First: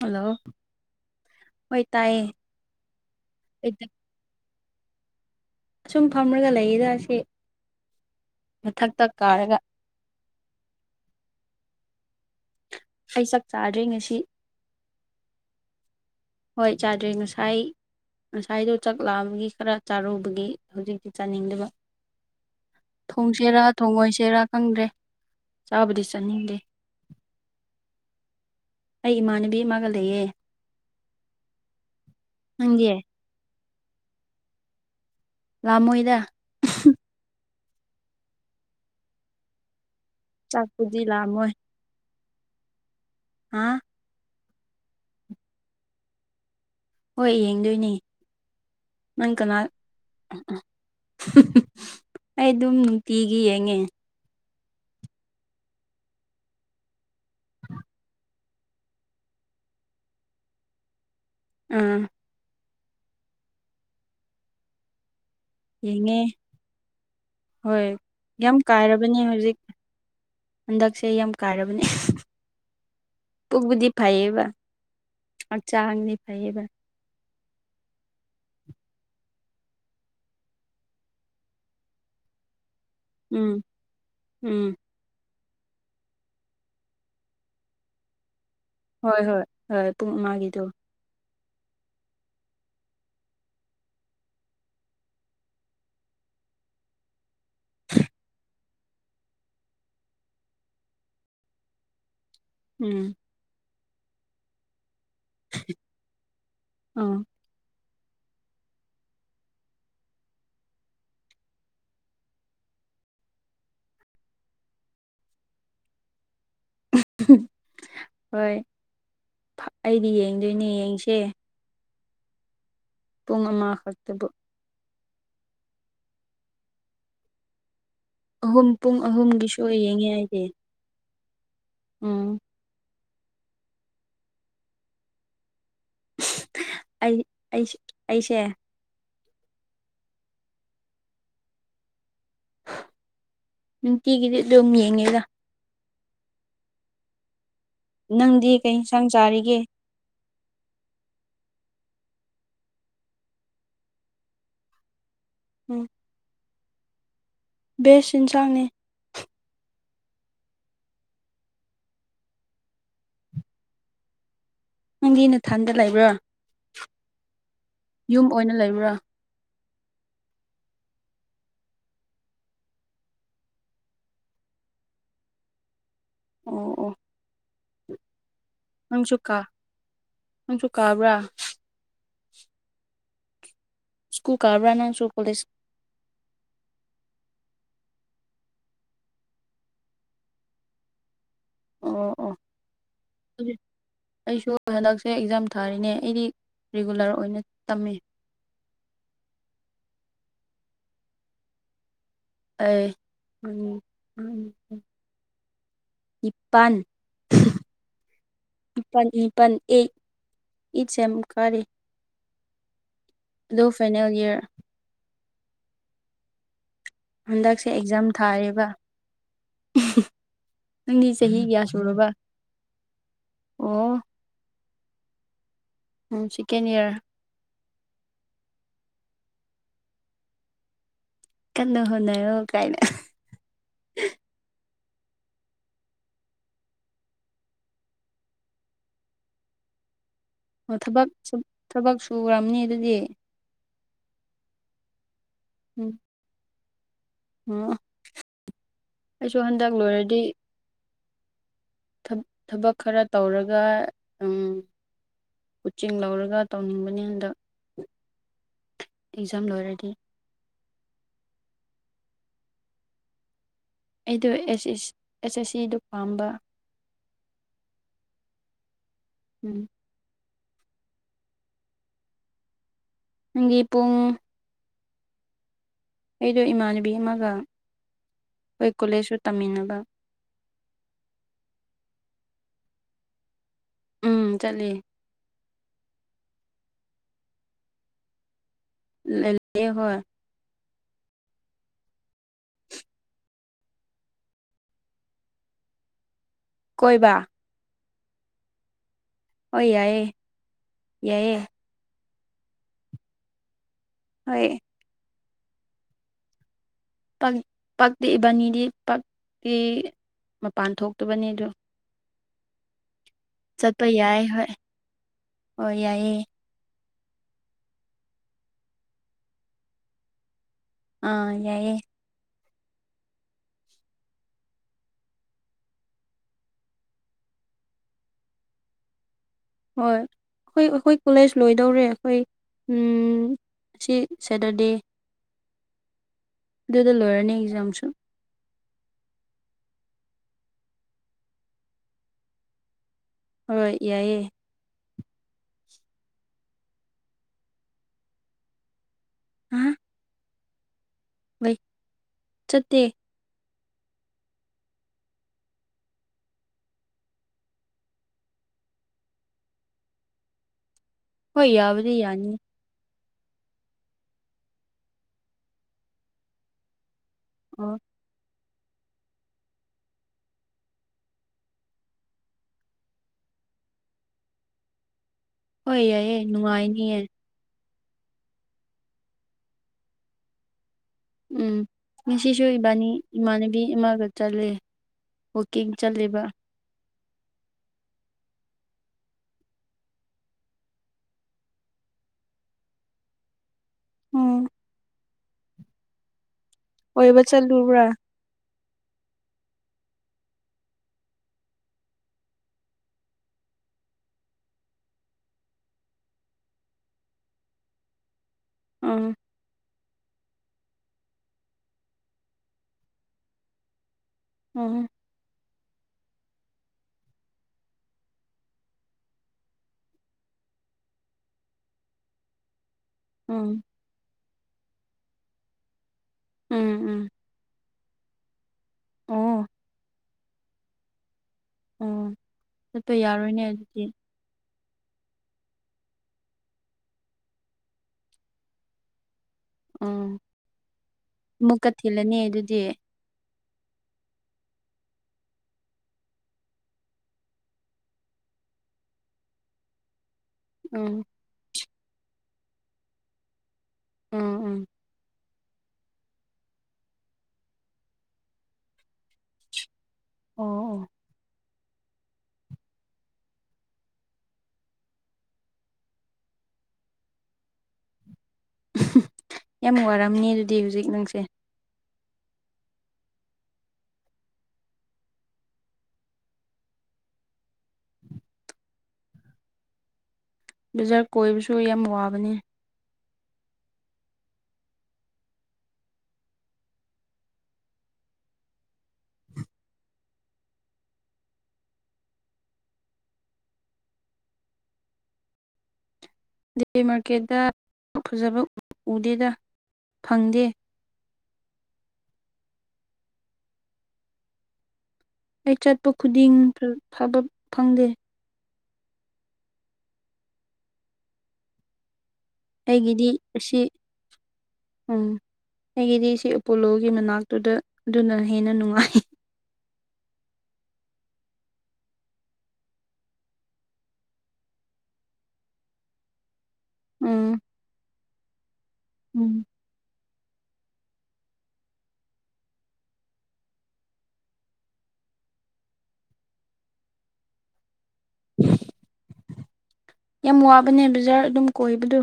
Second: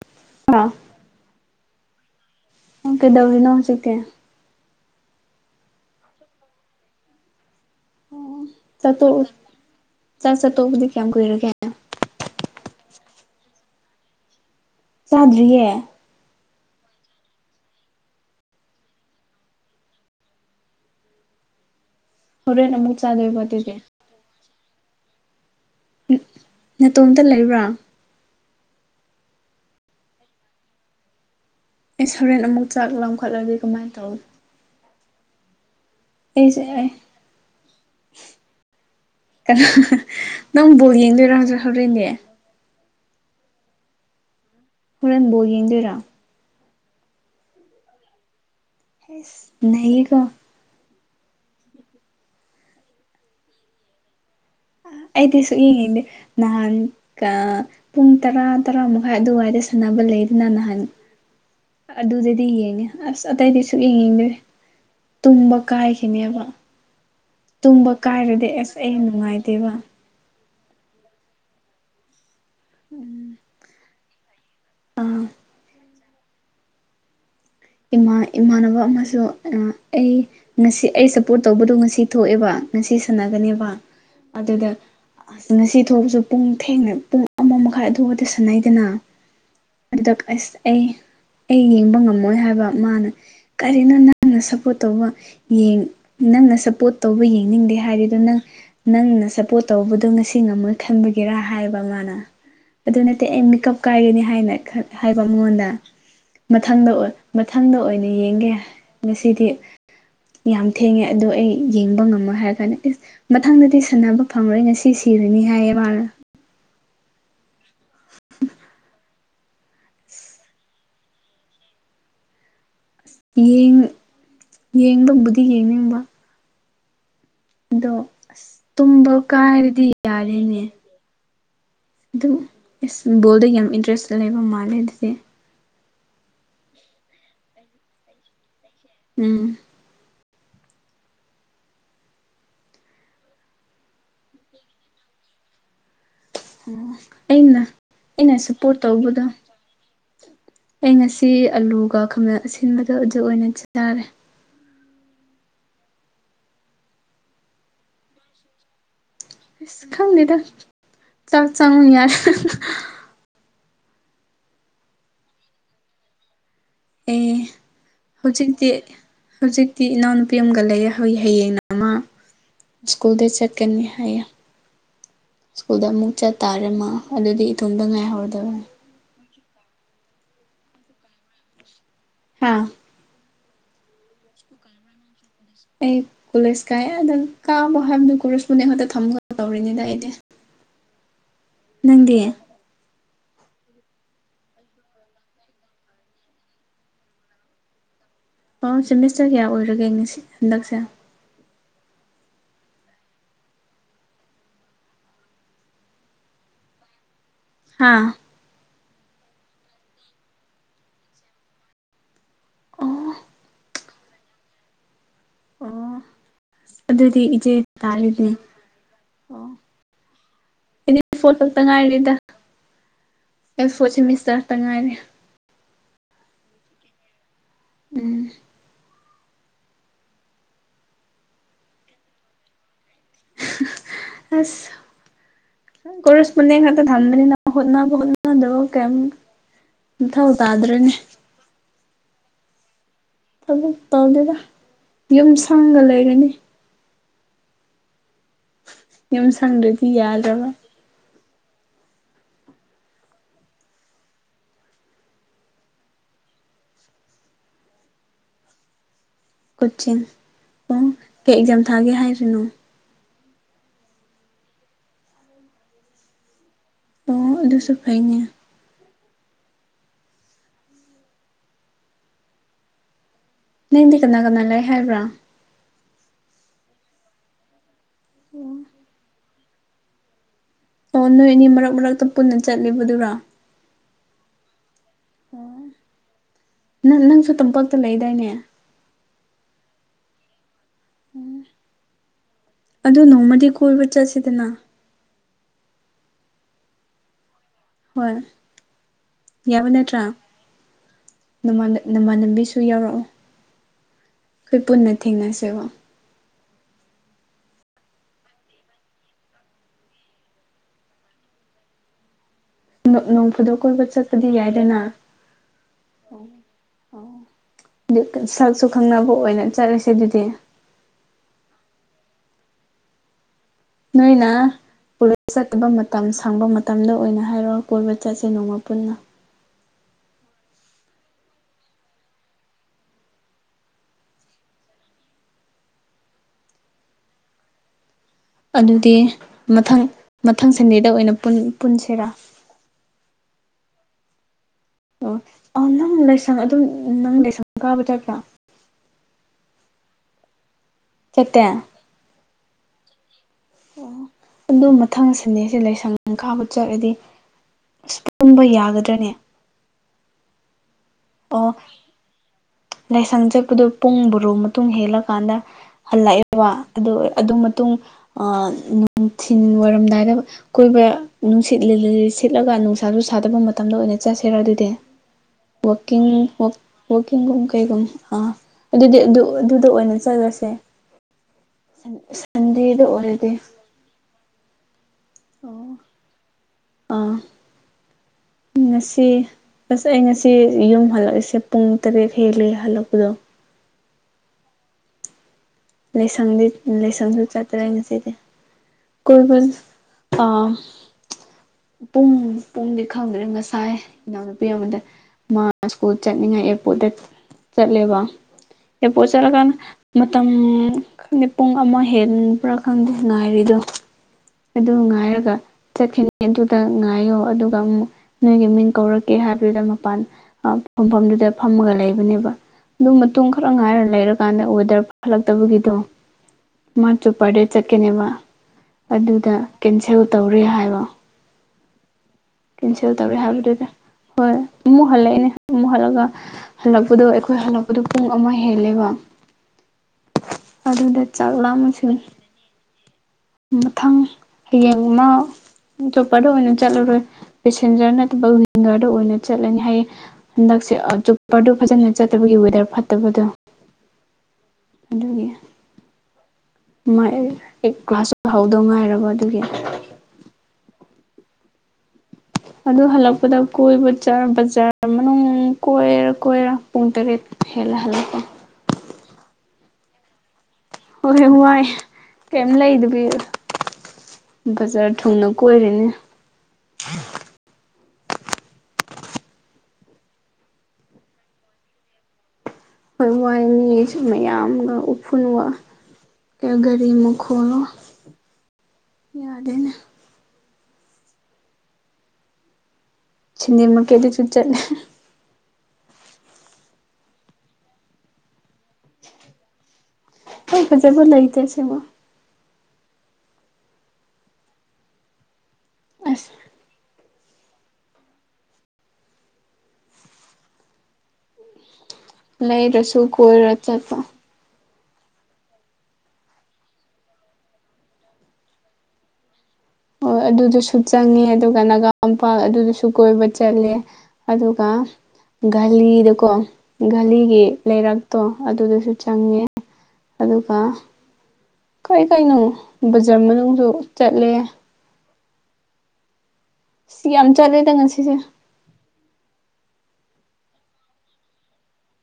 ꯍꯥꯜꯂꯣ [inaudible] ꯑꯣꯏ ꯇꯥꯏꯌꯦ ꯅꯪ ꯀꯩꯗꯧꯔꯤꯅ ꯍꯧꯖꯤꯛꯇꯤ ꯑꯁꯨꯝ ꯐꯝꯔꯒ ꯂꯩꯔꯤꯗ ꯁꯤ ꯆꯥꯛ ꯃꯊꯛꯇ ꯇꯣꯛ ꯀꯥꯔꯒ ꯆꯥꯛ ꯆꯥ ꯇꯣꯛꯄꯗꯤ ꯀꯌꯥꯝ ꯀꯨꯏꯔꯒꯦ ꯑꯩ ꯆꯥꯛ ꯆꯥꯗꯔꯤ ꯉꯁꯤ ꯆꯥꯗ꯭ꯔꯤꯌꯦ ꯍꯣꯏ ꯆꯥꯗ꯭ꯔꯤ ꯉꯁꯥꯏ ꯉꯁꯥꯏꯗꯣ ꯆꯥꯛꯂꯥꯛꯑꯕꯒꯤ ꯈꯔ ꯆꯥꯔꯨꯕꯒꯤ ꯍꯧꯖꯤꯛꯇꯤ ꯆꯥꯅꯤꯡꯗꯕ ꯍꯣꯔꯦꯟ ꯑꯃꯨꯛ ꯆꯥꯗꯣꯏꯕ ꯊꯣꯡꯁꯦꯔꯥ ꯑꯗꯨꯗꯤ ꯊꯣꯡꯑꯣꯣꯏꯁꯦꯔꯥ ꯈꯪꯗ꯭ꯔꯦ ꯆꯥꯕꯗꯤ ꯆꯥꯅꯤꯡꯗꯦ ꯅꯇꯣꯝꯇ ꯂꯩꯕ꯭ꯔꯥ ꯑꯩ ꯏꯃꯥꯟꯅꯕꯤ ꯑꯃꯒ ꯂꯩꯌꯦ ꯑꯦ ꯁꯣꯔꯦꯟ ꯑꯃꯨꯛ ꯅꯪꯗꯤ ꯆꯥꯛ ꯂ ꯂꯧꯈꯠꯂꯗꯤ ꯀꯃꯥꯏꯅ ꯇꯧꯅꯤ ꯂꯃꯣꯏꯗ ꯑꯩꯁꯨ ꯀ [inaudible] ꯅꯪꯕꯨꯕꯣꯜ ꯆꯥꯛꯄꯨꯗꯤ ꯌꯦꯡꯗꯣꯏꯔꯥ ꯂꯥꯝꯃꯣꯏ ꯍꯧꯖ ꯍꯧꯔꯛꯗꯤ ꯍꯥꯥ ꯍꯣꯔꯟꯐꯧ ꯌꯦꯡꯗꯣꯏꯔꯥ ꯍꯣꯏ ꯌꯦꯡꯗꯣꯏꯅꯤ ꯅꯪ ꯑꯦꯁ ꯀꯅꯥ ꯅꯩꯌꯦꯀꯣ ꯎ ꯑꯩ ꯑꯗꯨꯝ ꯅꯨꯡꯇꯤꯒꯤ ꯌꯦꯡꯉꯦ ꯑꯩꯗꯤ ꯁꯨ ꯌꯦꯡꯉꯤꯗ ꯅꯍꯥꯟꯒ ꯄꯨꯡ ꯇꯔꯥ ꯇꯔꯥ ꯃꯈꯥꯏ ꯑꯗꯨꯋꯥꯏꯗ ꯁꯥꯟꯅꯕ ꯂꯩꯗꯅ ꯅꯍꯥꯟ ꯑꯥ ꯑꯗꯨꯗꯗꯤ ꯌꯦꯡꯉꯦ ꯑꯁ ꯑꯇꯩꯗꯤ ꯁꯨꯛ ꯌꯦꯡꯅꯤꯡꯗꯦ ꯇꯨꯝꯕ ꯌꯦꯡꯉꯦ ꯀꯥꯏꯈꯤꯅꯦꯕ ꯍꯣꯏ ꯇꯨꯝꯕ ꯀꯥꯏꯔꯗꯤ ꯌꯥꯝ ꯑꯁ ꯑꯩ ꯀꯥꯏꯔꯕꯅꯦ ꯍꯧꯖꯤꯛ ꯅꯨꯡꯉꯥꯏꯇꯦꯕ ꯍꯟꯗꯛꯁꯦ ꯌꯥꯝ ꯀꯥꯔꯕꯅꯦ ꯄꯨꯛꯕꯨꯗꯤ ꯐꯩꯌꯦꯕ ꯑꯥ ꯑ ꯆꯥꯡꯒꯅꯤ ꯄꯥꯏꯌꯦꯕ ꯏꯃꯥ ꯏꯃꯥꯟꯅꯕ ꯑꯃꯁꯨ ꯑꯩ ꯉꯁꯤ ꯑꯩ ꯁꯞꯄꯣꯔꯠ ꯇꯧꯕꯗꯣ ꯉꯁꯤ ꯊꯣꯛꯑꯦꯕ ꯉꯁꯤ ꯎꯝ ꯁꯥꯟꯅꯒꯅꯦꯕ ꯎꯝ ꯑꯗꯨꯗ ꯅ ꯁꯤ ꯊꯣꯛꯕꯁꯨ ꯄꯨꯡ ꯊꯦꯡꯅ ꯄꯨꯡ ꯑꯃ ꯃꯈꯥꯏ ꯑꯗꯨꯗꯤ ꯈꯅꯩꯗꯅ ꯍꯣꯏ ꯍꯣꯏ ꯍꯣꯏ ꯄꯨꯡ ꯑꯗꯨꯗ ꯑꯁ ꯑꯃꯒꯤꯗꯣ ꯑꯩ ꯑꯩ ꯌꯦꯡꯕ ꯉꯝꯃꯣꯏ ꯍꯥꯏꯕ ꯃꯥꯅ ꯀꯔꯤꯅꯣ ꯅꯪꯅ ꯁꯞꯄꯣꯔꯠ ꯇꯧꯕ ꯅꯪꯅ ꯁꯞꯄꯣꯔꯠ ꯇꯧꯕ ꯌꯦꯡꯅꯤꯡꯗꯦ ꯍꯥꯏꯔꯗꯣ ꯅꯪ ꯅꯪꯅ ꯁꯞꯄꯣꯔꯠ ꯇꯧꯕꯗꯣ ꯉꯁꯤ ꯉꯝꯃꯣꯏ ꯈꯟꯕꯒꯤꯦꯔ ꯍꯥꯏꯕ ꯃꯥꯅ ꯑꯗꯨ ꯎꯝ ꯅꯠꯇꯦ ꯑꯩ ꯃꯤꯀꯞ ꯀꯥꯏꯒꯅꯤ ꯍꯥꯏꯅ ꯍꯥꯏꯕ ꯃꯉꯣꯟꯗ ꯃꯊꯪꯗ ꯑꯥ ꯃꯊꯪꯗ ꯑꯣꯏꯅ ꯌꯦꯡꯒꯦ ꯉꯁꯤꯗꯤ ꯌꯥꯝ ꯊꯦꯡꯉꯦ ꯑꯗꯣ ꯑꯩ ꯌꯦꯡꯕ ꯉꯝꯃ ꯍꯥꯏꯔ ꯀꯥꯟꯗ ꯏꯁ ꯃꯊꯪꯗꯗꯤ ꯁꯥꯟꯅꯕ ꯐꯪꯂꯣꯏ ꯉꯁꯤ ꯁꯤꯔꯅꯤ ꯍꯥꯏꯌꯦ ꯃꯥꯅ ꯍꯣꯏ ꯑꯩꯗꯤ ꯌꯦꯡꯗꯣꯏꯅꯦ ꯌꯦꯡꯁꯦ ꯄꯨꯡ ꯌꯦꯡ ꯑꯃꯈꯛꯇꯕꯨ ꯌꯦꯡꯕꯕꯨꯗꯤ ꯌꯦꯡꯅꯤꯡꯕ ꯑꯗꯣ ꯑꯁ ꯑꯍꯨꯝ ꯄꯨꯡ ꯇꯨꯝꯕ ꯑꯍꯨꯝꯒꯤꯁꯨ ꯀꯥꯏꯔꯗꯤ ꯌꯦꯡꯉꯦ ꯑꯩꯗꯤ ꯌꯥꯔꯦꯅꯦ ꯑꯗꯨꯝ ꯎꯝ ꯏꯁ ꯕꯣꯜꯗ ꯌꯥꯝ ꯏꯟꯇꯔꯦꯁ ꯂꯩꯕ ꯃꯥꯜꯂꯦ ꯑꯗꯨꯗꯤꯦ ꯑꯩ ꯑꯩ ꯑꯩꯁꯦ ꯎꯝ ꯅꯨꯡꯇꯤꯒꯤꯗꯤ ꯑꯗꯨꯝ ꯌꯦꯡꯉꯦꯗ ꯑꯣ ꯑꯩꯅ ꯑꯩꯅ ꯅꯪꯗꯤ ꯀꯩ ꯁꯞꯄꯣꯔꯠ ꯏꯟꯁꯥꯡ ꯇꯧꯕꯗꯣ ꯆꯥꯔꯤꯒꯦ ꯑꯩ ꯉꯁꯤ ꯑꯂꯨꯒ ꯈꯥꯃꯦꯟ ꯑꯁꯤꯟꯕꯗꯣ ꯑꯗꯨꯖꯛ ꯑꯣꯏꯅ ꯆꯥꯔꯦ ꯎꯝ ꯕꯦꯁꯟꯁꯥꯡꯅꯤ ꯈꯪꯗꯗ ꯆꯥꯛ ꯆꯪ ꯌꯥꯔ ꯅꯪꯒꯤ ꯅꯊꯟꯗ ꯂꯩꯕ꯭ꯔꯣ ꯑꯦ ꯍꯧꯖꯤꯗꯤ ꯂꯩꯕ꯭ꯔꯥ ꯍꯧꯖꯤꯛꯇꯤ ꯏꯅꯥꯎꯅꯨꯄꯤ ꯑꯃꯒ ꯂꯩ ꯍꯌꯦꯡ ꯑꯃ ꯁ꯭ꯀꯨꯜꯗ ꯆꯀꯅꯤ ꯍꯥꯏ ꯁ꯭ꯀꯨꯜꯗ ꯑꯃꯨꯛ ꯑꯣ ꯆꯠꯇꯥꯥꯔꯝꯃ ꯑꯣ ꯑꯗꯨꯗꯤ ꯏꯇꯣꯗ ꯉꯥꯏꯍꯧꯔꯗꯕꯅꯤ ꯅꯪꯁꯨ ꯀꯥ ꯅꯪꯁꯨ ꯀꯥꯕ꯭ꯔꯥ ꯍꯥꯥ ꯁ꯭ꯀꯨ ꯀꯥꯕ꯭ꯔꯥ ꯅꯪꯁꯨ ꯀꯂꯦꯖ ꯑꯩ ꯀꯣꯂꯦꯖ ꯀꯥꯏꯑꯦ ꯑꯗꯨꯗꯅ ꯀꯥꯕꯣ ꯍꯥꯏꯕꯗꯨ ꯀꯣꯂꯦꯖꯄꯨꯅꯦ ꯑꯩꯉꯣꯟꯛꯇ ꯊꯝꯒ ꯇꯧꯔꯤꯅꯤꯗ ꯑꯩꯗꯤ ꯑꯣ ꯅꯪꯗꯤ ꯑꯣ ꯑꯩꯁꯨ ꯍꯟꯗꯛꯁꯦ ꯑꯦꯛꯖꯥꯝ ꯊꯥꯔꯤꯅꯦ ꯑꯩꯗꯤ ꯔꯤꯒꯨꯂꯔ ꯑꯣꯏꯅ ꯇꯝꯃꯦ ꯑꯣ ꯁꯦꯃꯤꯁꯇꯔ ꯀꯌꯥ ꯑꯣꯏꯔꯒꯦ ꯉꯁꯤ ꯍꯟꯗꯛꯁꯦ ꯑꯦ ꯎꯝ ꯎꯝ ꯏꯄꯟ ꯍꯥꯥ ꯏꯄꯟ ꯏꯄꯟ ꯏ ꯏꯠꯁꯦꯝ ꯀꯔꯦ ꯑꯣ ꯅꯣ ꯐꯥꯏꯅꯦꯜ ꯏꯌꯔ ꯑꯣ ꯑꯗꯨꯗꯤ ꯏꯆꯦ ꯍꯟꯗꯛꯁꯦ ꯑꯦꯛꯖꯥꯝ ꯇꯥꯂꯤꯗꯤ ꯊꯥꯔꯦꯕ ꯑꯣ ꯑꯩꯅ ꯅꯪꯗꯤ ꯐꯣꯔꯠ ꯆꯍꯤ ꯈꯛꯇ ꯀꯌꯥ ꯁꯨꯔꯕ ꯉꯥꯏꯔꯤꯗ ꯑ ꯑꯣ ꯐꯣꯁꯤ ꯃꯤꯁꯇ ꯈꯛꯇ ꯉꯥꯏꯔꯦ ꯎꯝ ꯁꯤꯀꯦꯟ ꯏꯌꯔ ꯎꯝ ꯀꯟꯅ ꯍꯣꯠꯅꯔꯣ ꯀꯥꯏꯅ ꯑꯁ ꯀꯣꯔꯔꯦꯁꯄꯣꯟꯗꯤꯡ ꯉꯥꯛꯇ ꯊꯥꯖꯤꯟꯕꯅꯤꯅ ꯍꯣꯠꯅꯕ ꯍꯣꯠꯅꯗꯕ ꯀꯏꯝ ꯝꯊꯧ ꯇ ꯝꯊꯕꯛ ꯁꯨ ꯊꯕꯛ ꯁꯨꯔꯝꯅꯤ ꯑꯗꯨꯗꯤ ꯊꯕꯛ ꯇꯧꯗꯦꯗ ꯌꯨꯝ ꯁꯪꯉꯒ ꯂꯩꯔꯅꯤ ꯎꯝ ꯌꯨꯝ ꯑꯩꯁꯨ ꯍꯟꯗꯛ ꯁꯪꯗ꯭ꯔꯗꯤ ꯂꯣꯏꯔꯗꯤ ꯌꯥꯗ꯭ꯔꯕ ꯊꯕ ꯊꯕꯛ ꯈꯔ ꯇꯧꯔꯒ ꯎꯝ ꯎꯆꯤꯡ ꯂꯧꯔꯒ ꯇꯧꯅꯤꯡꯕꯅꯤ ꯍꯟꯗꯛ ꯑꯦꯛꯖꯥꯝ ꯂꯣꯏꯔꯗꯤ ꯀꯣꯆꯤꯡ ꯑꯣ ꯀꯩ ꯑꯦꯛꯖꯥꯝ ꯊꯥꯒꯦ ꯍꯥꯏꯔꯤꯅꯣ ꯑꯩꯗꯣ ꯑꯦꯁ ꯑꯦꯁ ꯑꯦꯁ ꯑꯦꯁ ꯁꯤꯗꯣ ꯄꯥꯝꯕ ꯑꯣ ꯑꯗꯨꯁꯨ ꯐꯩꯅꯦ ꯎꯝ ꯅꯪꯒꯤ ꯄꯨꯡ ꯅꯪꯗꯤ ꯀꯅꯥ ꯀꯅꯥ ꯂꯩ ꯍꯥꯏꯕ꯭ꯔꯥ ꯑꯩꯗꯣ ꯏꯃꯥꯟꯅꯕꯤ ꯑꯃꯒ ꯑꯩ ꯀꯣꯂꯦꯖꯁꯨ ꯇꯝꯃꯤꯟꯅꯕ ꯑꯣ ꯅꯣꯏ ꯑꯅꯤ ꯃꯔꯛ ꯃꯔꯛꯇ ꯄꯨꯟꯅ ꯆꯠꯂꯤꯕꯗꯨꯔꯣ ꯎꯝ ꯆꯠꯂꯤ ꯎꯝ ꯅꯪ ꯅꯪꯁꯨ ꯇꯝꯄꯥꯛꯇ ꯂꯩꯗꯥꯏꯅꯦ ꯂꯜ ꯑꯩ ꯍꯣꯏ ꯎꯝ ꯑꯗꯨ ꯅꯣꯡꯃꯗꯤ ꯀꯣꯏꯕ ꯆꯠꯁꯤꯗꯅ ꯀꯣꯏꯕ ꯍꯣꯏ ꯍꯣꯏ ꯌꯥꯕ ꯅꯠꯇ꯭ꯔꯥ ꯌꯥꯏꯌꯦ ꯌꯥꯏꯌꯦ ꯅꯃꯥꯟꯅ ꯅꯃꯥꯟꯅꯕꯤꯁꯨ ꯌꯥꯎꯔꯛꯑꯣ ꯑꯩ ꯑꯩꯈꯣꯏ ꯄꯨꯟꯅ ꯊꯦꯡꯅꯁꯦꯕ ꯄꯛ ꯄꯥꯛꯇꯦ ꯏꯕꯥꯅꯤꯗꯤ ꯄꯛꯏ ꯃꯄꯥꯟ ꯊꯣꯛꯇꯕꯅꯤ ꯗꯨ ꯅꯣ ꯅꯣꯡꯐꯗꯣꯛ ꯀꯣꯏꯕ ꯆꯠꯄ ꯌꯥꯏ ꯆꯠꯄꯗꯤ ꯍꯣꯏ ꯌꯥꯏꯗꯅ ꯍꯣꯏ ꯌꯥꯏꯌꯦ ꯂꯤꯀ ꯁꯛꯁꯨ ꯈꯪꯅꯕ ꯑꯣꯏꯅ ꯆꯠꯂꯁꯦ ꯑꯗꯨꯗꯤ ꯑꯥ ꯌꯥꯏꯌꯦ ꯅꯣꯏꯅ ꯀꯣꯂꯦꯖ ꯆꯠꯇꯕ ꯃꯇꯝ ꯁꯪꯕ ꯃꯇꯝꯗ ꯑꯣꯏꯅ ꯍꯥꯏꯔꯣ ꯀꯣꯏꯕ ꯆꯠꯁꯦ ꯅꯣꯡꯃ ꯄꯨꯟꯅ ꯍꯣꯏ ꯑꯩꯈꯣꯏ ꯑꯩꯈꯣꯏ ꯀꯣꯂꯦꯖ ꯂꯣꯏꯗꯧꯔꯦ ꯑꯩꯈꯣꯏ ꯎꯝ ꯁꯤ ꯁꯦꯇꯔꯗꯦ ꯗꯨꯗ ꯂꯣꯏꯔꯅꯤ ꯑꯦꯛꯖꯥꯝꯁꯨ ꯑꯗꯨꯗꯤ ꯃꯊꯪ ꯃꯊꯪ ꯁꯟꯗꯦꯗ ꯑꯣꯏꯅ ꯄꯨꯟ ꯄꯨꯟꯁꯤꯔꯥ ꯍꯣꯏ ꯌꯥꯏꯌꯦ ꯑꯣ ꯅꯪ ꯂꯩꯁꯪ ꯑꯗꯨꯝ ꯅꯪ ꯂꯩꯁꯪ ꯀꯥꯕ ꯆꯠꯇꯔ꯭ꯥ ꯍꯥ ꯆꯠꯇꯦ ꯃꯩ ꯆꯠꯇꯦ ꯑꯣ ꯑꯗꯨ ꯃꯊꯪ ꯁꯟꯅꯦꯁꯦ ꯂꯥꯏꯁꯪ ꯀꯥꯕ ꯆꯔꯗꯤ ꯄꯨꯝꯕ ꯌꯥꯒꯗꯅꯦ ꯍꯣꯏ ꯑꯣ ꯌꯥꯕꯗꯤ ꯌꯥꯅꯤ ꯂꯥꯏꯁꯪ ꯆꯠꯄꯗꯨ ꯄꯨꯡ ꯕꯣꯔꯣ ꯃꯇꯨꯡ ꯍꯦꯜꯂꯀꯥꯟꯗ ꯍꯜꯂꯑꯦ ꯋꯥ ꯑꯗꯨ ꯑꯗꯨ ꯃꯇꯨꯡ ꯑꯣ ꯑ ꯅꯨꯡꯊꯤꯟ ꯋꯥꯏꯔꯝꯗꯥꯏꯗ ꯀꯣꯏꯕꯌ ꯅꯨꯡꯁꯤꯠ ꯂꯤꯂꯤꯔꯤ ꯁꯤꯠꯂꯒ ꯅꯨꯡꯁꯥꯖꯨ ꯁꯥꯗꯕ ꯃꯇꯝꯗ ꯑꯣꯏꯅ ꯆꯠꯁꯦꯔ ꯑꯗꯨꯗꯦ ꯍꯣꯏ ꯋꯥꯀꯤꯡ ꯌꯥꯏꯌꯦ ꯋꯥꯛ ꯅꯨꯡꯉꯥꯏꯅꯤꯌꯦ ꯋꯥꯛꯀꯤꯡꯒꯨꯝ ꯀꯩꯒꯨꯝ ꯑꯥ ꯑꯗꯨꯗꯤ ꯑꯗꯨ ꯑꯗꯨꯗ ꯑꯣꯏꯅ ꯆꯠꯔꯁꯦ ꯎꯝ ꯉꯁꯤꯁꯨ ꯏꯕꯥꯅꯤ ꯑꯣꯏꯔꯗꯤ ꯏꯃꯥꯟꯅꯕꯤ ꯏꯃꯥꯒ ꯆꯠꯂꯦ ꯑꯣ ꯋꯀꯤꯡ ꯆꯠꯂꯤꯕ ꯑꯥ ꯉꯁꯤ ꯑꯁ ꯑꯩ ꯉꯁꯤ ꯌꯨꯝ ꯍꯜꯂꯛꯏꯁꯦ ꯄꯨꯡ ꯇꯔꯦꯠ ꯍꯦꯜꯂꯤ ꯍꯜꯂꯛꯄꯗꯣ ꯎꯝ ꯂꯥꯏꯁꯪꯗꯤ ꯀꯣꯏꯕ ꯂꯥꯏꯁꯪꯖꯨ ꯆꯥꯠꯇꯔꯦ ꯆꯠꯂꯨꯕ꯭ꯔꯥ ꯉꯁꯤꯗꯤ ꯀꯣꯏꯕꯟ ꯑ ꯄꯨꯡ ꯄꯨꯡꯗꯤ ꯈꯪꯗ꯭ꯔꯦ ꯉꯁꯥꯏ ꯏꯅꯥꯎꯅꯨꯄꯤ ꯑꯃꯗ ꯃꯥ ꯁ꯭ꯀꯨꯜ ꯆꯠꯅꯤꯡꯉꯥꯏ ꯑꯦꯄꯣꯔꯠꯗ ꯆꯠꯂꯦꯕ ꯑꯦꯔꯄꯣꯔꯠ ꯎꯝ ꯆꯠꯂꯀꯥꯟꯗ ꯃꯇꯝ ꯈꯪꯗꯦ ꯄꯨꯡ ꯑꯃ ꯍꯦꯟꯕꯔꯥ ꯈꯪꯗꯦ ꯉꯥꯏꯔꯤꯗꯨ ꯑꯗꯨ ꯎꯝ ꯉꯥꯏꯔꯒ ꯆꯠꯈꯤꯟ ꯑꯗꯨꯗ ꯉꯥꯏꯌꯣ ꯑꯗꯨꯒ ꯑꯝ ꯅꯣꯏꯒꯤ ꯃꯤꯡ ꯀꯧꯔꯛꯀꯦ ꯍꯥꯏꯕꯗꯨꯗ ꯃꯄꯥꯟ ꯑ ꯐꯝꯐꯝꯗꯨꯗ ꯐꯝꯃꯒ ꯂꯩꯕꯅꯦꯕ ꯑꯗꯨ ꯃꯇꯨꯡ ꯎꯝ ꯈꯔ ꯉꯥꯏꯔ ꯂꯩꯔꯀꯥꯟꯗ ꯑꯣꯗꯔꯞ ꯈꯂꯛꯇꯕꯒꯤꯗꯣ ꯎꯝ ꯃꯥꯆꯨ ꯎꯝ ꯄꯔꯗꯦꯠ ꯆꯠꯀꯅꯦꯃ ꯑꯗꯨꯗ ꯑꯣ ꯀꯦꯟꯁꯦꯜ ꯇꯧꯔꯦ ꯍꯥꯏꯕ ꯑꯣ ꯀꯦꯟꯁꯦꯜ ꯆꯠꯄ ꯇꯧꯔꯦ ꯌꯥꯔꯣꯏꯅꯦ ꯍꯥꯏꯕꯗꯨꯗ ꯑꯗꯨꯗꯤ ꯍꯣꯏ ꯃꯨ ꯍꯜꯂꯑꯦꯅꯦ ꯃꯨ ꯍꯜꯂꯛꯒ ꯍꯜꯂꯛꯄꯗꯣ ꯑꯩꯈꯣꯏ ꯍꯜꯂꯛꯄꯗꯨ ꯄꯨꯡ ꯑꯃ ꯍꯦꯜꯂꯦꯕ ꯎꯝ ꯑꯗꯨꯗ ꯆꯥꯛ ꯂꯥꯝꯃꯁꯤꯅꯤ ꯑꯦ ꯑꯗꯨꯗꯤ ꯃꯊꯪ ꯍꯌꯦꯡꯃ ꯇꯣꯞꯄꯗ ꯑꯣꯏꯅ ꯆꯠꯂꯔꯣꯏ ꯄꯦꯁꯦꯟꯖꯔ ꯅꯠꯇꯕ ꯂꯤꯡꯒꯔꯗ ꯑꯣꯏꯅ ꯆꯠꯂꯅꯤ ꯍꯥꯏꯌꯦ ꯍꯟꯗꯛꯁꯦ ꯑ ꯎꯝ ꯖꯨꯞꯄꯔꯗꯨ ꯐꯖꯅ ꯆꯠꯇꯕꯒꯤ ꯋꯦꯗꯔ ꯐꯠꯇꯕꯗꯣ ꯎꯝ ꯎꯝ ꯑꯗꯨꯒꯤ ꯃꯥꯏ ꯑꯩ ꯑꯦ ꯀ꯭ꯂꯥꯁ ꯍꯧꯗꯧ ꯉꯥꯏꯔꯕ ꯑꯗꯨꯒꯤ ꯑꯣ ꯑꯣ ꯑꯗꯨ ꯍꯜꯂꯛꯄꯗ ꯀꯣꯏꯕ ꯖꯥꯔ ꯕꯖꯥꯔ ꯃꯅꯨꯡ ꯀꯣꯏꯔ ꯀꯣꯏꯔ ꯄꯨꯡꯇꯔꯤꯠ ꯍꯦꯜꯂꯦ ꯍꯜꯂꯛꯄ ꯑꯝꯍꯝ ꯌꯥꯝ ꯋꯥꯔꯝꯅꯤ ꯑꯗꯨꯗꯤ ꯍꯧꯖꯤꯛ ꯅꯪꯁꯦ ꯍꯣꯏꯌꯦ ꯋꯥꯏ ꯀꯩꯏꯝ ꯂꯩꯗꯕꯤ ꯕꯖꯥꯔ ꯊꯨꯡꯅ ꯀꯣꯏꯔꯅꯦ [unintelligible] ꯕꯖꯥꯔ ꯀꯣꯏꯕꯁꯨ ꯌꯥꯝ ꯋꯥꯕꯅꯦ ꯈꯣꯏ ꯋꯥꯏ ꯃꯤꯁꯨ ꯃꯌꯥꯝꯒ ꯎꯐꯨꯟꯋꯥ ꯒꯔꯤ ꯃꯈꯣꯜꯅꯣ ꯌꯥꯗꯦꯅꯦ ꯁꯤꯅꯤꯃ ꯀꯦꯗꯤꯠ ꯂꯨ ꯆꯠꯂꯦ ꯗꯦꯑꯦ ꯃꯥꯔꯀꯦꯠꯗ ꯐꯖꯕ ꯎꯗꯦꯗ ꯐꯪꯗꯦ ꯍꯣꯏ ꯐꯖꯕ ꯂꯩꯇꯦ ꯁꯦꯡꯃ ꯑꯩ ꯆꯠꯄ ꯑꯁ ꯈꯨꯗꯤꯡ ꯐꯕ ꯐꯪꯗꯦ ꯂꯩꯔꯁꯨꯨ ꯑꯩꯒꯤꯗꯤ ꯀꯣꯏꯔ ꯑꯁꯤ ꯆꯠꯄ ꯎꯝ ꯑꯩꯒꯤꯗꯤ ꯁꯤ ꯑꯦꯄꯣꯂꯣꯒꯤ ꯃꯅꯥꯛꯇꯨꯗ ꯑꯗꯨꯅ ꯍꯦꯟꯅ ꯅꯨꯡꯉꯥꯏ ꯍꯣꯏ ꯑꯗꯨꯗꯨꯁꯨ ꯆꯪꯉꯦ ꯑꯗꯨꯒ ꯅꯥꯒꯥ ꯃꯝꯄꯥꯛ ꯑꯗꯨꯗꯨꯁꯨ ꯀꯣꯏꯕ ꯆꯠꯂꯦ ꯑꯗꯨꯒ ꯘꯂꯤꯗꯀꯣ ꯎꯝ ꯘꯂꯤꯒꯤ ꯂꯩꯔꯛꯇꯣ ꯑꯗꯨꯗꯁꯨ ꯎꯝ ꯆꯪꯉꯦ ꯑꯗꯨꯒ ꯀꯔꯤ ꯀꯩꯅꯣ ꯕꯖꯥꯔ ꯃꯅꯨꯡꯁꯨ ꯆꯠꯂꯦ ꯁꯤ ꯌꯥꯝ ꯆꯠꯂꯦꯗ ꯉꯁꯤꯁꯦ ꯌꯥꯝ ꯋꯥꯕꯅꯦ ꯕꯖꯥꯔ ꯑꯗꯨꯝ ꯀꯣꯏꯕꯗꯣ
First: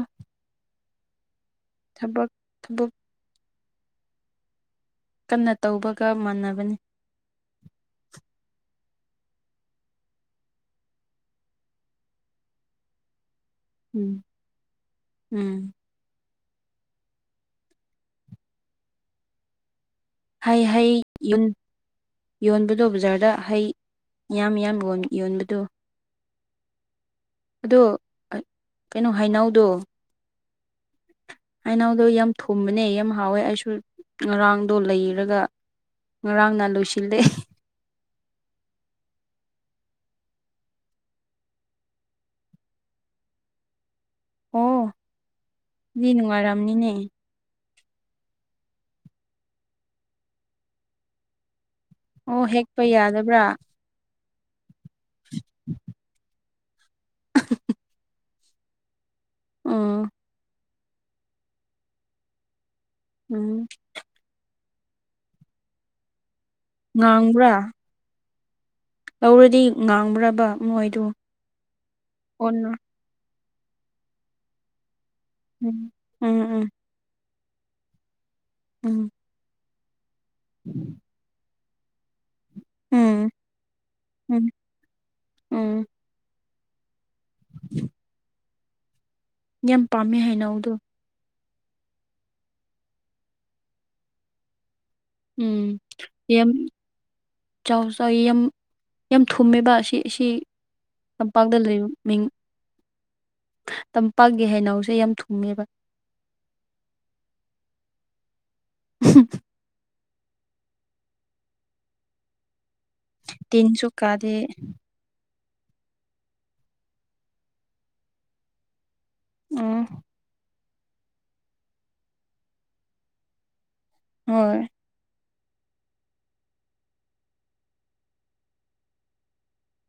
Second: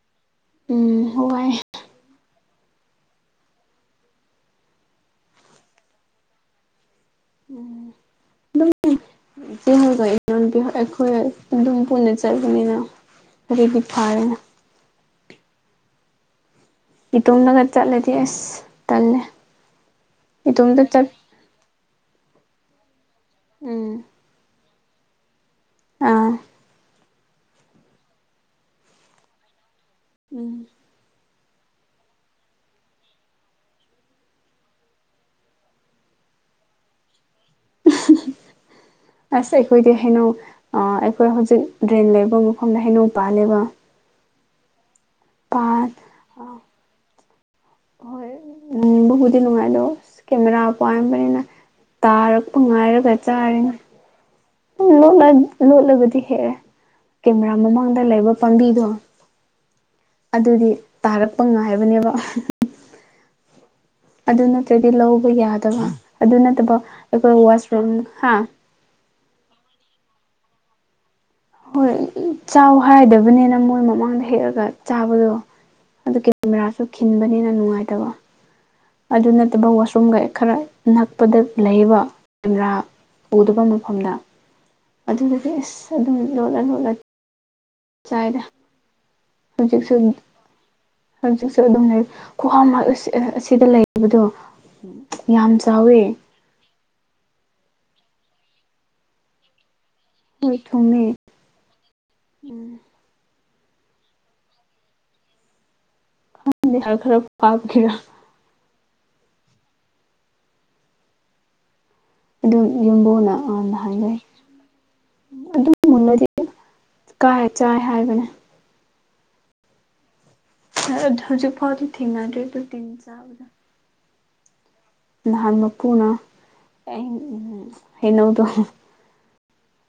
ꯎꯝ ꯋꯥꯢ ꯊꯕꯛ ꯊꯕꯛ ꯀꯟꯅ ꯇꯧꯕꯒ ꯃꯥꯟꯅꯕꯅꯤ ꯎꯝ ꯑꯗꯨꯝ ꯑꯩꯈꯣꯏ ꯑꯗꯨꯝ ꯄꯨꯅ ꯆꯠꯕꯅꯤꯅ ꯇꯔꯤꯕꯤ ꯎꯝ ꯐꯥꯔꯅ ꯎꯝ ꯏꯇꯣꯝꯗꯒ ꯆꯠꯂꯗꯤ ꯑꯁ ꯇꯜꯂꯦ ꯍꯩ ꯏꯇꯣꯝꯇ ꯍꯩ ꯆꯠ ꯌꯣꯟꯕꯗꯣ ꯕꯖꯥꯔꯗ ꯍꯩ ꯎꯝ ꯌꯥꯝ ꯌꯥꯝ ꯌ ꯌꯣꯟꯕꯗꯨ ꯑꯥ ꯑꯗꯣ ꯀꯩꯅꯣ ꯍꯥꯏꯅꯧꯗꯣ ꯎꯝ ꯍꯥꯏꯅꯥꯎꯗꯣ ꯌꯥꯝ ꯊꯨꯝꯕꯅꯦ ꯌꯥꯝ ꯍꯥꯎꯋꯦ ꯑꯩꯁꯨ ꯉꯔꯥꯡꯗꯣ ꯂꯩꯔꯒ ꯉꯔꯥꯡꯅ ꯂꯣꯏꯁꯤꯜꯂꯦ [unintelligible] ꯑꯁ ꯑꯩꯈꯣꯏꯗꯤ ꯍꯩꯅꯧ ꯑꯩꯈꯣꯏ ꯍꯧꯖꯤꯛ ꯗ꯭ꯔꯦꯟ ꯂꯩꯕ ꯃꯐꯝꯗ ꯍꯩꯅꯧ ꯄꯥꯜꯂꯦꯕ ꯑꯣ ꯄꯥꯟ ꯁꯤ ꯅꯨꯡꯉꯥꯏꯔꯝꯅꯤꯅꯦ ꯍꯣꯏꯕꯨꯕꯨꯗꯤ ꯅꯨꯡꯉꯥꯏꯗꯣ ꯀꯦꯃꯦꯔꯥ ꯄꯥꯏꯔꯝꯕꯅꯤꯅ ꯑꯣ ꯇꯥꯔꯛꯄ ꯍꯦꯛꯄ ꯉꯥꯏꯔꯒ ꯌꯥꯗꯕ꯭ꯔꯥ ꯆꯥꯔꯤꯅ ꯠꯂ ꯂꯣꯠꯂꯒꯗꯤ ꯍꯦꯛꯑꯦ ꯀꯦꯃꯦꯔꯥ ꯃꯃꯥꯡꯗ ꯂꯩꯕ ꯄꯥꯝꯕꯤꯗꯣ ꯑꯥ ꯑꯗꯨꯗꯤ ꯇꯥꯔꯛꯄ ꯉꯥꯏꯕꯅꯦꯕ ꯎꯝ ꯑꯗꯨ ꯅꯠꯇ꯭ꯔꯗꯤ ꯂꯧꯕ ꯌꯥꯗꯕ ꯑꯗꯨ ꯅꯠꯇꯕ ꯑꯩꯈꯣꯏ ꯉꯥꯡꯕ꯭ꯔꯥ ꯋꯥꯁꯔꯨꯝ ꯍꯥ ꯂꯧꯔꯗꯤ ꯉꯥꯡꯕ꯭ꯔꯕ ꯃꯣꯏꯗꯨ ꯍꯣꯏ ꯆꯥꯎ ꯑꯣꯟꯅ ꯍꯥꯏꯗꯕꯅꯤꯅ ꯃꯣꯏ ꯃꯃꯥꯡꯗ ꯍꯦꯛꯑꯒ ꯆꯥꯕꯗꯣ ꯎꯝ ꯑꯗꯨ ꯎꯝ ꯀꯦꯃꯦꯔꯥꯁꯨ ꯈꯤꯟꯕꯅꯤꯅ ꯅꯨꯡꯉꯥꯏꯇꯕ ꯎꯝ ꯑꯗꯨ ꯅꯠꯇꯕ ꯋꯥꯁꯔꯨꯝꯒ ꯈꯔ ꯅꯛꯄꯗ ꯂꯩꯕ ꯀꯦꯃꯦꯔꯥ ꯎꯝ ꯎꯝ ꯎꯗꯕ ꯃꯐꯝꯗ ꯎꯝ ꯑꯗꯨꯗꯒꯤ ꯑꯁ ꯑꯗꯨꯝ ꯂꯣꯜꯂ ꯂꯣꯠꯂ ꯎ [unintelligible] ꯆꯗ ꯍꯧꯖꯤꯛꯁꯨ ꯄꯥꯝꯃꯦ ꯍꯩꯅꯧꯗꯣ ꯍꯧꯖꯤꯛꯁꯨ ꯑꯗꯨꯝ ꯂꯩꯔꯤ ꯈꯨꯍ ꯑꯁꯤꯗ ꯂꯩꯕꯗꯣ ꯌꯥꯝ ꯎꯝ ꯆꯥꯎꯋꯦ ꯌꯥꯝ ꯆꯥꯎ ꯆꯥꯎꯋ ꯌꯥꯝ ꯌꯥꯝ ꯊꯨꯝꯃꯦꯕ ꯑꯁꯤ ꯁꯤ ꯍꯣꯏ ꯊꯨꯝꯃꯦ ꯇꯝꯄꯥꯛꯇ ꯂꯩ ꯃꯤꯡ ꯇꯝꯄꯥꯛꯀꯤ ꯍꯩꯅꯎꯁꯦ ꯌꯥꯝ ꯊꯨꯡꯉꯦꯕ ꯈꯔ ꯄꯥꯞꯈꯤꯦꯔꯥꯣ [inaudible] ꯎꯝ [inaudible] ꯑꯗꯨꯝ ꯌꯨꯝꯕꯨꯅ ꯉꯥꯟꯅ ꯇꯤꯟꯁꯨ ꯍꯥꯏꯖꯩ ꯀꯥꯗꯦ ꯑꯗꯨ ꯃꯨꯟꯅꯗꯤ ꯀꯥꯔ ꯆꯥꯏ ꯍꯥꯏꯕꯅꯦ ꯎꯝ ꯍꯧꯖꯤꯛ ꯐꯥꯎꯗ ꯊꯦꯡꯅ ꯑꯗꯨ ꯑꯗꯨ ꯇꯤꯟ ꯆꯕꯗꯣ ꯍꯣꯏ ꯅꯍꯥꯟ ꯃꯄꯨꯅ ꯍꯩꯅꯧꯗꯣ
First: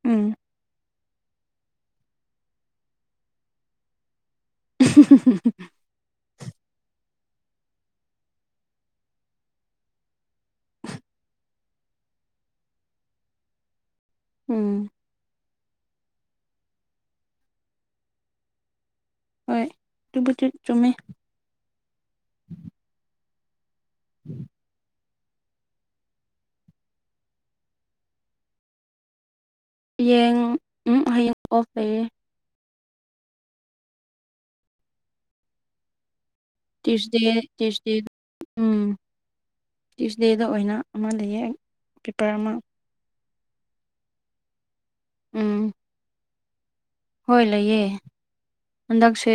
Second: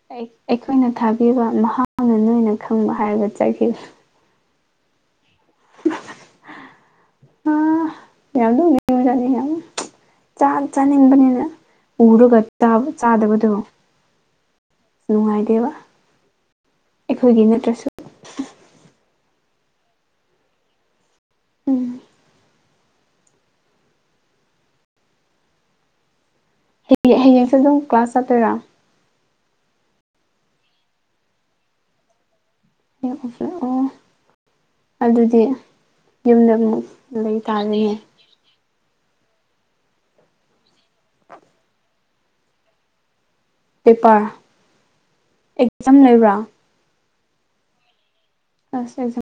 ꯎꯝ ꯑꯩꯈꯣꯏꯅ ꯊꯥꯕꯤꯕ ꯃꯍꯥꯛꯅ ꯅꯣꯏꯅ ꯈꯪꯕ ꯍꯥꯏꯔꯒ ꯆꯠꯈꯤ [inaudible] ꯌꯥꯝ ꯅꯣꯛꯅꯤꯡꯖꯠꯅꯤ ꯆꯥ ꯆꯥꯅꯤꯡꯕꯅꯤꯅ ꯎꯔꯒ ꯆꯥꯗꯕꯗꯣ ꯎꯝ ꯅꯨꯡꯉꯥꯏꯗꯦꯕ ꯑꯩꯈꯣꯏꯒꯤ ꯅꯠꯇ꯭ꯔꯁꯨ ꯍꯣꯏ ꯇꯨꯕꯨꯗꯤ ꯆꯨꯝꯃꯦ ꯎꯝ ꯎꯝ [inaudible] ꯍꯌꯦꯡ ꯍꯌꯦꯡꯁꯦ ꯑꯗꯨꯝ ꯀ꯭ꯂꯥꯁ ꯆꯠꯇꯣꯏꯔꯥ ꯌꯦꯡ ꯍꯌꯦꯡ ꯑꯣꯐ ꯂꯩꯌꯦ ꯌꯦꯡ ꯑꯣꯖꯦ ꯑꯣ ꯑꯗꯨꯗꯤ ꯌꯨꯝꯗ ꯇ꯭ꯌꯨꯁꯦ ꯂꯩ ꯇꯌꯨꯁ ꯇꯥꯔꯦꯅꯦ ꯗꯦ ꯎꯝ ꯇ꯭ꯌꯨꯁꯗꯦꯗ ꯑꯣꯏꯅ ꯑꯃ ꯂꯩꯌꯦ ꯄꯦꯄꯔ ꯑꯃ ꯄꯦꯄꯔ ꯎꯝ ꯑꯦꯛꯖꯥꯝ ꯂꯩꯕ꯭ꯔꯥ ꯍꯣꯏ ꯂꯩꯌꯦ ꯑꯁ ꯍꯟꯗꯛꯁꯦ